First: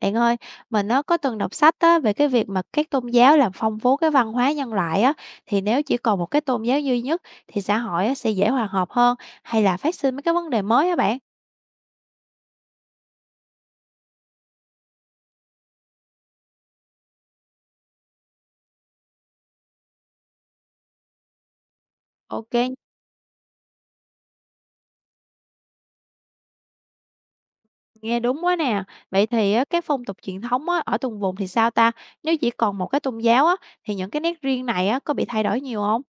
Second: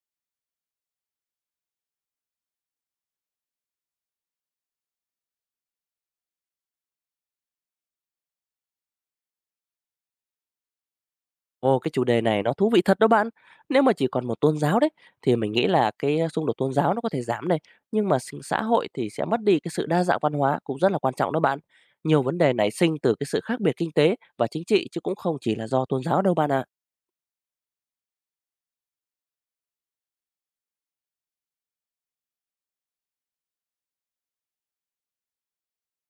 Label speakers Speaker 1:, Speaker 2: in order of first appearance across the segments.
Speaker 1: Bạn ơi, mình á, có từng đọc sách á, về cái việc mà các tôn giáo làm phong phú cái văn hóa nhân loại á, thì nếu chỉ còn một cái tôn giáo duy nhất thì xã hội á, sẽ dễ hòa hợp hơn hay là phát sinh mấy cái vấn đề mới á bạn?
Speaker 2: Ồ, cái chủ đề này nó thú vị thật đó bạn. Nếu mà chỉ còn một tôn giáo đấy thì mình nghĩ là cái xung đột tôn giáo nó có thể giảm này, nhưng mà sinh xã hội thì sẽ mất đi cái sự đa dạng văn hóa cũng rất là quan trọng đó bạn. Nhiều vấn đề
Speaker 1: Ok,
Speaker 2: nảy sinh từ cái sự khác biệt kinh tế và chính trị chứ cũng không chỉ là do tôn giáo đâu bạn ạ.
Speaker 1: nghe đúng quá nè. Vậy thì á, các phong tục truyền thống á, ở từng vùng thì sao ta? Nếu chỉ còn một cái tôn giáo á, thì những cái nét riêng này á, có bị thay đổi nhiều không?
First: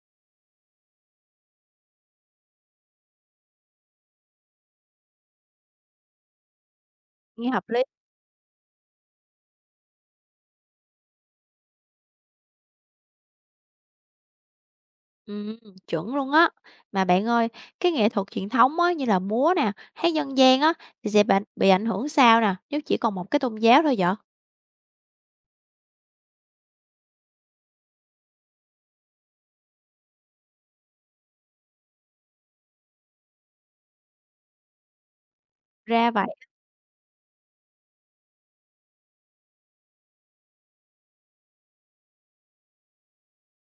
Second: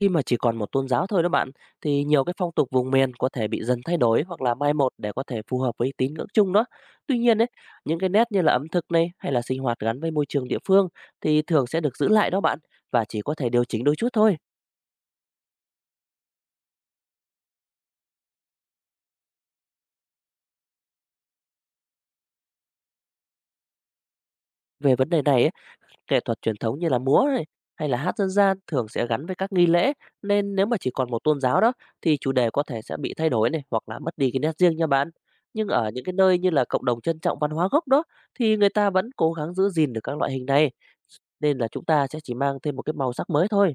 Speaker 2: Khi mà chỉ còn một tôn giáo thôi đó bạn, thì nhiều cái phong tục vùng miền có thể bị dần thay đổi hoặc là mai một để có thể phù hợp với tín ngưỡng chung đó. Tuy nhiên ấy,
Speaker 1: Nghe hợp lý.
Speaker 2: những cái nét như là ẩm thực này hay là sinh hoạt gắn với môi trường địa phương thì thường sẽ được giữ lại đó bạn, và chỉ có thể điều chỉnh đôi chút thôi.
Speaker 1: Ừm, chuẩn luôn á. Mà bạn ơi, cái nghệ thuật truyền thống á, như là múa nè, hát dân gian á, thì sẽ bạn bị ảnh hưởng sao nè, nếu chỉ còn một cái tôn giáo thôi vậy?
Speaker 2: Về vấn đề này ấy, nghệ thuật truyền thống như là múa này hay là hát dân gian thường sẽ gắn với các nghi lễ, nên nếu mà chỉ còn một tôn giáo đó thì chủ đề có thể sẽ bị thay đổi này, hoặc là mất đi cái nét riêng nha bạn. Nhưng ở những
Speaker 1: Ra
Speaker 2: cái
Speaker 1: vậy,
Speaker 2: nơi như là cộng đồng trân trọng văn hóa gốc đó, thì người ta vẫn cố gắng giữ gìn được các loại hình này. Nên là chúng ta sẽ chỉ mang thêm một cái màu sắc mới thôi.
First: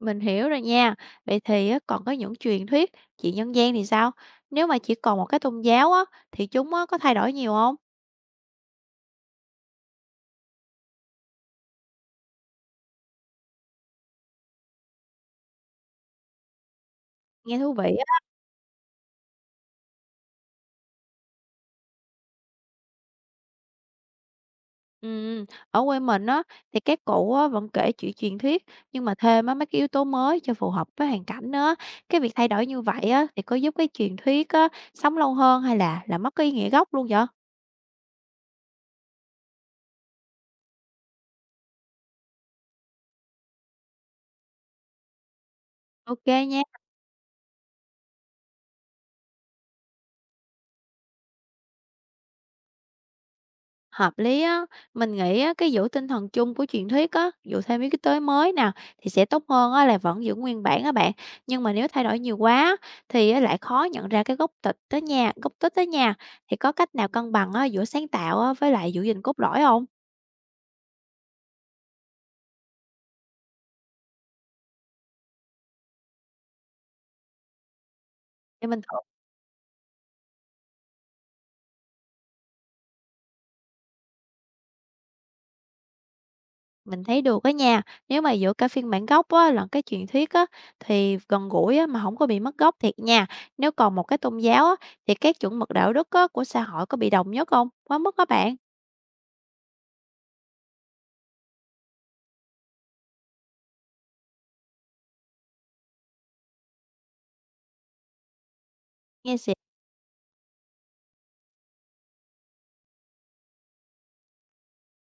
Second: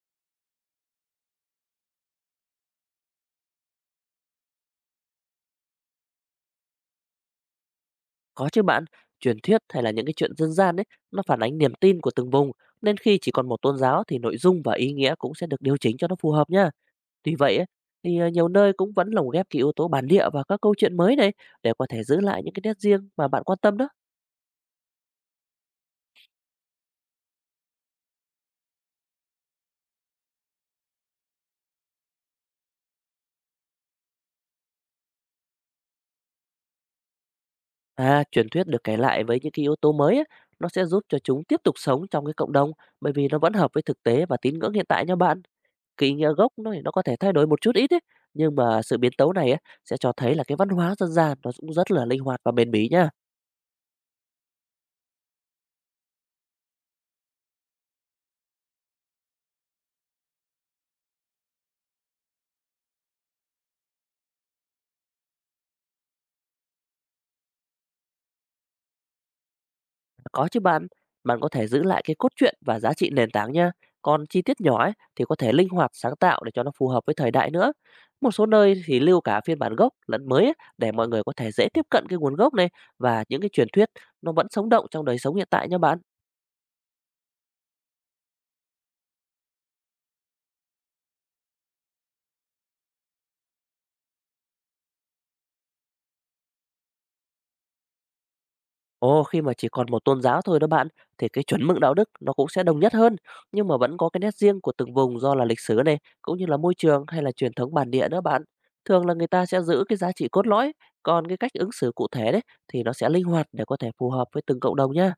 Speaker 1: mình hiểu rồi nha. Vậy thì á, còn có những truyền thuyết, chuyện dân gian thì sao? Nếu mà chỉ còn một cái tôn giáo á, thì chúng á, có thay đổi nhiều không?
Speaker 2: Có chứ bạn, truyền thuyết hay là những cái chuyện dân gian ấy nó phản ánh niềm tin của từng vùng, nên khi chỉ còn một tôn giáo thì nội dung và ý nghĩa cũng sẽ được điều chỉnh cho nó phù hợp nha. Tuy vậy
Speaker 1: Nghe
Speaker 2: ấy,
Speaker 1: thú vị á.
Speaker 2: thì nhiều nơi cũng vẫn lồng ghép cái yếu tố bản địa và các câu chuyện mới này để có thể giữ lại những cái nét riêng mà bạn quan tâm đó.
Speaker 1: Ừm, ở quê mình á, thì các cụ á, vẫn kể chuyện truyền thuyết nhưng mà thêm á, mấy cái yếu tố mới cho phù hợp với hoàn cảnh á. Cái việc thay đổi như vậy á, thì có giúp cái truyền thuyết á, sống lâu hơn hay là mất cái ý nghĩa gốc luôn vậy?
Speaker 2: À, truyền thuyết được kể lại với những cái yếu tố mới ấy, nó sẽ giúp cho chúng tiếp tục sống trong cái cộng đồng, bởi vì nó vẫn hợp với thực tế và tín ngưỡng hiện tại nha bạn. Cái ý
Speaker 1: Ok
Speaker 2: nghĩa gốc
Speaker 1: nha,
Speaker 2: nó thì nó có thể thay đổi một chút ít ấy, nhưng mà sự biến tấu này ấy, sẽ cho thấy là cái văn hóa dân gian nó cũng rất là linh hoạt và bền bỉ nha.
Speaker 1: hợp lý á. Mình nghĩ á, cái giữ tinh thần chung của truyền thuyết á, dù thêm mấy cái tới mới nào thì sẽ tốt hơn á, là vẫn giữ nguyên bản á bạn. Nhưng mà nếu thay đổi nhiều quá thì á, lại khó nhận ra cái gốc tích tới nhà. Thì có cách nào cân bằng á, giữa sáng tạo á, với lại giữ gìn cốt lõi không?
Speaker 2: Có chứ bạn, bạn có thể giữ lại cái cốt truyện và giá trị nền tảng nha. Còn chi tiết nhỏ ấy, thì có thể linh hoạt sáng tạo để cho nó phù hợp với thời đại nữa. Một số
Speaker 1: Để mình
Speaker 2: nơi thì lưu cả phiên bản gốc lẫn mới ấy, để mọi người có thể dễ tiếp cận cái nguồn gốc này, và những cái truyền thuyết nó vẫn sống động trong đời sống hiện tại nha bạn.
Speaker 1: Mình thấy được á nha, nếu mà giữa cả phiên bản gốc á, lẫn cái truyền thuyết á, thì gần gũi á, mà không có bị mất gốc thiệt nha. Nếu còn một cái tôn giáo á, thì các chuẩn mực đạo đức á, của xã hội có bị đồng nhất không? Quá mức các bạn.
Speaker 2: Ồ, khi mà chỉ còn một tôn giáo thôi đó bạn, thì cái chuẩn mực đạo đức nó cũng sẽ đồng nhất hơn, nhưng mà vẫn có cái nét riêng của từng vùng do là lịch sử này, cũng như là môi trường hay là truyền thống bản địa đó bạn. Thường là người
Speaker 1: Nghe
Speaker 2: ta
Speaker 1: xịt,
Speaker 2: sẽ giữ cái giá trị cốt lõi, còn cái cách ứng xử cụ thể đấy thì nó sẽ linh hoạt để có thể phù hợp với từng cộng đồng nhá.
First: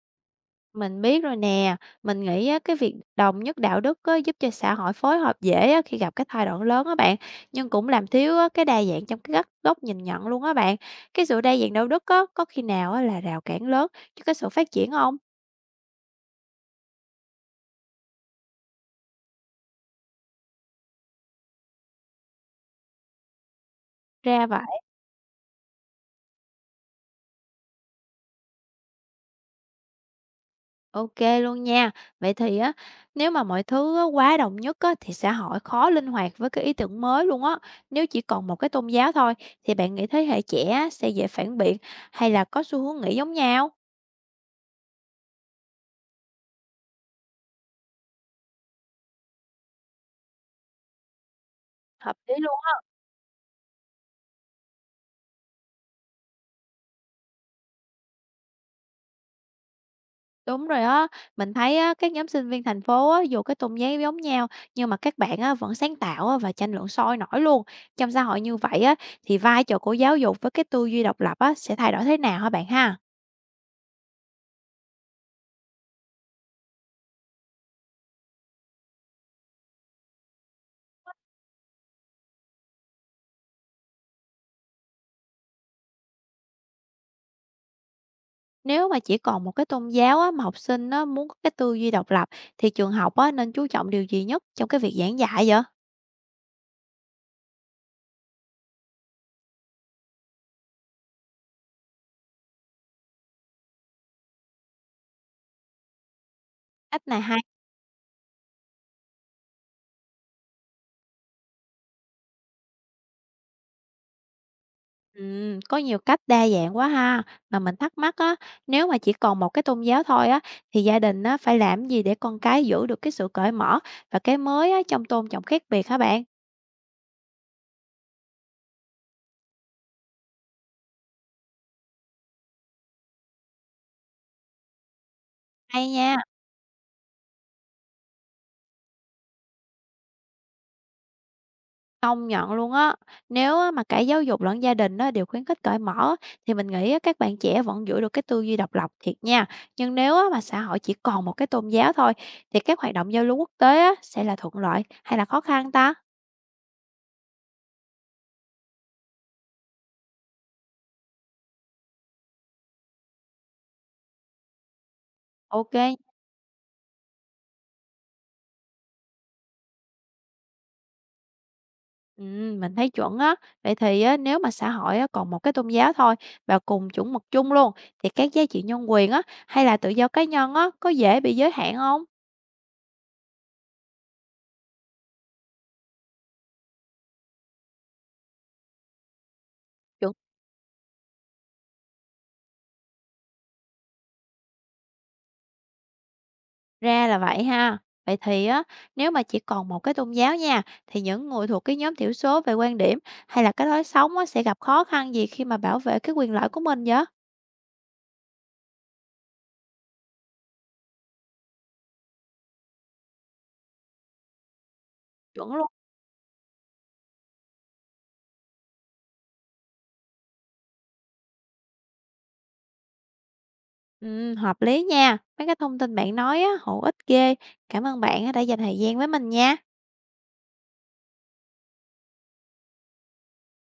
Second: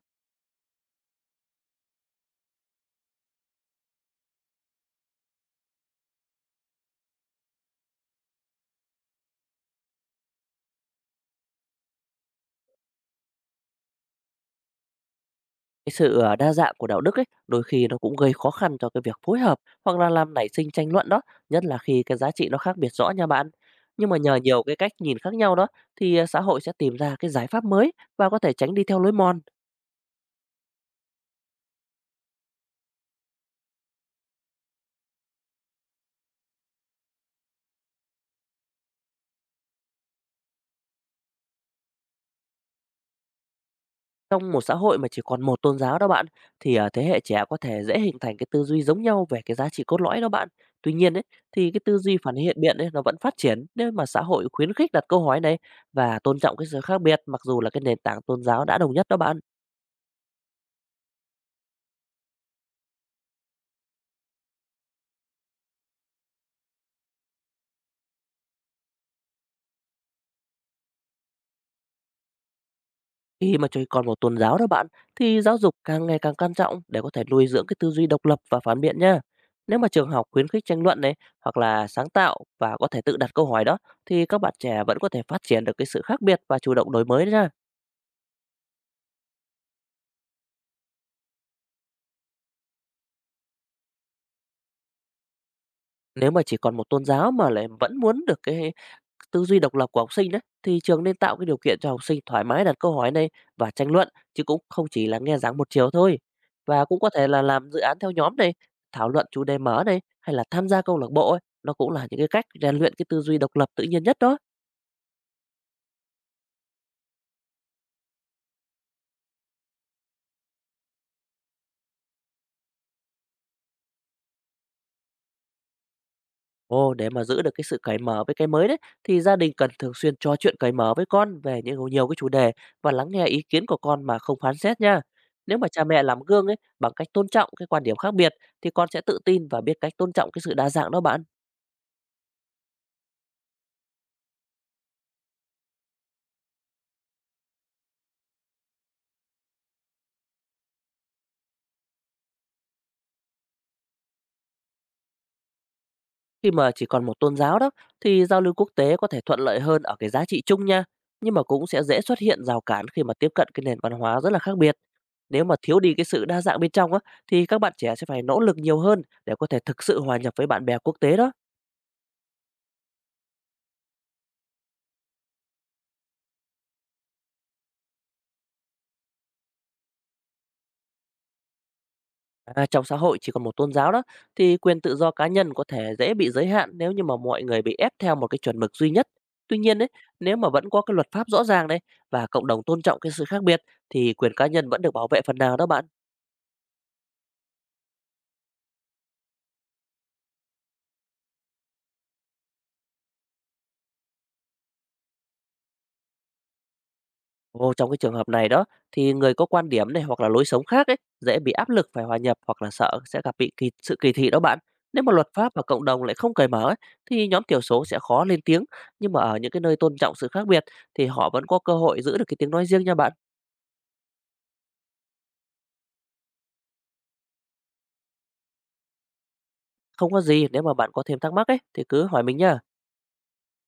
Speaker 1: mình biết rồi nè, mình nghĩ á, cái việc đồng nhất đạo đức á, giúp cho xã hội phối hợp dễ á, khi gặp cái thay đổi lớn á bạn, nhưng cũng làm thiếu á, cái đa dạng trong cái góc góc nhìn nhận luôn á bạn. Cái sự đa dạng đạo đức á, có khi nào á, là rào cản lớn cho cái sự phát triển không?
Speaker 2: Cái sự đa dạng của đạo đức ấy đôi khi nó cũng gây khó khăn cho cái việc phối hợp, hoặc là làm nảy sinh tranh luận đó, nhất là khi cái giá trị nó khác biệt rõ nha bạn. Nhưng mà nhờ
Speaker 1: Ra
Speaker 2: nhiều
Speaker 1: vậy.
Speaker 2: cái cách nhìn khác nhau đó, thì xã hội sẽ tìm ra cái giải pháp mới và có thể tránh đi theo lối mòn.
Speaker 1: OK luôn nha. Vậy thì á, nếu mà mọi thứ á quá đồng nhất á, thì xã hội khó linh hoạt với cái ý tưởng mới luôn á. Nếu chỉ còn một cái tôn giáo thôi, thì bạn nghĩ thế hệ trẻ á sẽ dễ phản biện hay là có xu hướng nghĩ giống nhau?
Speaker 2: Trong một xã hội mà chỉ còn một tôn giáo đó bạn, thì, thế hệ trẻ có thể dễ hình thành cái tư duy giống nhau về cái giá trị cốt lõi đó bạn. Tuy nhiên ấy, thì cái tư
Speaker 1: Hợp
Speaker 2: duy
Speaker 1: lý
Speaker 2: phản hiện
Speaker 1: luôn
Speaker 2: biện
Speaker 1: á.
Speaker 2: ấy, nó vẫn phát triển nếu mà xã hội khuyến khích đặt câu hỏi này, và tôn trọng cái sự khác biệt mặc dù là cái nền tảng tôn giáo đã đồng nhất đó bạn.
Speaker 1: Đúng rồi á, mình thấy á, các nhóm sinh viên thành phố á, dù cái tôn giáo giống nhau nhưng mà các bạn á, vẫn sáng tạo á, và tranh luận sôi nổi luôn. Trong xã hội như vậy á, thì vai trò của giáo dục với cái tư duy độc lập á, sẽ thay đổi thế nào hả bạn ha?
Speaker 2: Khi mà chỉ còn một tôn giáo đó bạn, thì giáo dục càng ngày càng quan trọng để có thể nuôi dưỡng cái tư duy độc lập và phản biện nha. Nếu mà trường học khuyến khích tranh luận này, hoặc là sáng tạo và có thể tự đặt câu hỏi đó, thì các bạn trẻ vẫn có thể phát triển được cái sự khác biệt và chủ động đổi mới đó.
Speaker 1: Nếu mà chỉ còn một cái tôn giáo á, mà học sinh á, muốn có cái tư duy độc lập thì trường học á, nên chú trọng điều gì nhất trong cái việc giảng dạy vậy?
Speaker 2: Nếu mà chỉ còn một tôn giáo mà lại vẫn muốn được cái tư duy độc lập của học sinh đấy, thì trường nên tạo cái điều kiện cho học sinh thoải mái đặt câu hỏi này và tranh luận, chứ cũng không chỉ là nghe giảng một chiều thôi. Và cũng
Speaker 1: Cách
Speaker 2: có
Speaker 1: này
Speaker 2: thể
Speaker 1: hay.
Speaker 2: là làm dự án theo nhóm này, thảo luận chủ đề mở này, hay là tham gia câu lạc bộ ấy, nó cũng là những cái cách rèn luyện cái tư duy độc lập tự nhiên nhất đó.
Speaker 1: Có nhiều cách đa dạng quá ha. Mà mình thắc mắc á, nếu mà chỉ còn một cái tôn giáo thôi á, thì gia đình á, phải làm gì để con cái giữ được cái sự cởi mở và cái mới á, trong tôn trọng khác biệt hả bạn?
Speaker 2: Ồ, để mà giữ được cái sự cởi mở với cái mới đấy, thì gia đình cần thường xuyên trò chuyện cởi mở với con về những nhiều cái chủ đề, và lắng nghe ý kiến của con mà không phán xét nha. Nếu mà cha
Speaker 1: Hay
Speaker 2: mẹ làm
Speaker 1: nha.
Speaker 2: gương ấy bằng cách tôn trọng cái quan điểm khác biệt, thì con sẽ tự tin và biết cách tôn trọng cái sự đa dạng đó bạn.
Speaker 1: Công nhận luôn á. Nếu á mà cả giáo dục lẫn gia đình á đều khuyến khích cởi mở thì mình nghĩ á các bạn trẻ vẫn giữ được cái tư duy độc lập thiệt nha. Nhưng nếu á mà xã hội chỉ còn một cái tôn giáo thôi thì các hoạt động giao lưu quốc tế á sẽ là thuận lợi hay là khó khăn ta?
Speaker 2: Khi mà chỉ còn một tôn giáo đó, thì giao lưu quốc tế có thể thuận lợi hơn ở cái giá trị chung nha, nhưng mà cũng sẽ dễ xuất hiện rào cản khi mà tiếp cận cái nền văn hóa rất là khác biệt. Nếu mà
Speaker 1: Ok.
Speaker 2: thiếu đi cái sự đa dạng bên trong á, thì các bạn trẻ sẽ phải nỗ lực nhiều hơn để có thể thực sự hòa nhập với bạn bè quốc tế đó.
Speaker 1: Ừ, mình thấy chuẩn á. Vậy thì á, nếu mà xã hội á, còn một cái tôn giáo thôi và cùng chuẩn mực chung luôn thì các giá trị nhân quyền á hay là tự do cá nhân á có dễ bị giới hạn không?
Speaker 2: À, trong xã hội chỉ còn một tôn giáo đó, thì quyền tự do cá nhân có thể dễ bị giới hạn nếu như mà mọi người bị ép theo một cái chuẩn mực duy nhất. Tuy nhiên đấy, nếu mà vẫn có cái luật pháp rõ ràng đấy và cộng đồng tôn trọng cái sự khác biệt, thì quyền cá nhân vẫn được bảo vệ phần nào đó bạn.
Speaker 1: Ra là vậy ha. Vậy thì á, nếu mà chỉ còn một cái tôn giáo nha, thì những người thuộc cái nhóm thiểu số về quan điểm hay là cái lối sống á, sẽ gặp khó khăn gì khi mà bảo vệ cái quyền lợi của mình vậy?
Speaker 2: Ồ, trong cái trường hợp này đó, thì người có quan điểm này hoặc là lối sống khác ấy dễ bị áp lực phải hòa nhập, hoặc là sợ sẽ gặp sự kỳ thị đó bạn. Nếu mà luật pháp
Speaker 1: Chuẩn
Speaker 2: và
Speaker 1: luôn.
Speaker 2: cộng đồng lại không cởi mở ấy, thì nhóm thiểu số sẽ khó lên tiếng, nhưng mà ở những cái nơi tôn trọng sự khác biệt thì họ vẫn có cơ hội giữ được cái tiếng nói riêng nha bạn.
Speaker 1: Ừ, hợp lý nha. Mấy cái thông tin bạn nói á, hữu ích ghê. Cảm ơn bạn á, đã dành thời gian với mình nha.
Speaker 2: Không có gì, nếu mà bạn có thêm thắc mắc ấy thì cứ hỏi mình nhá.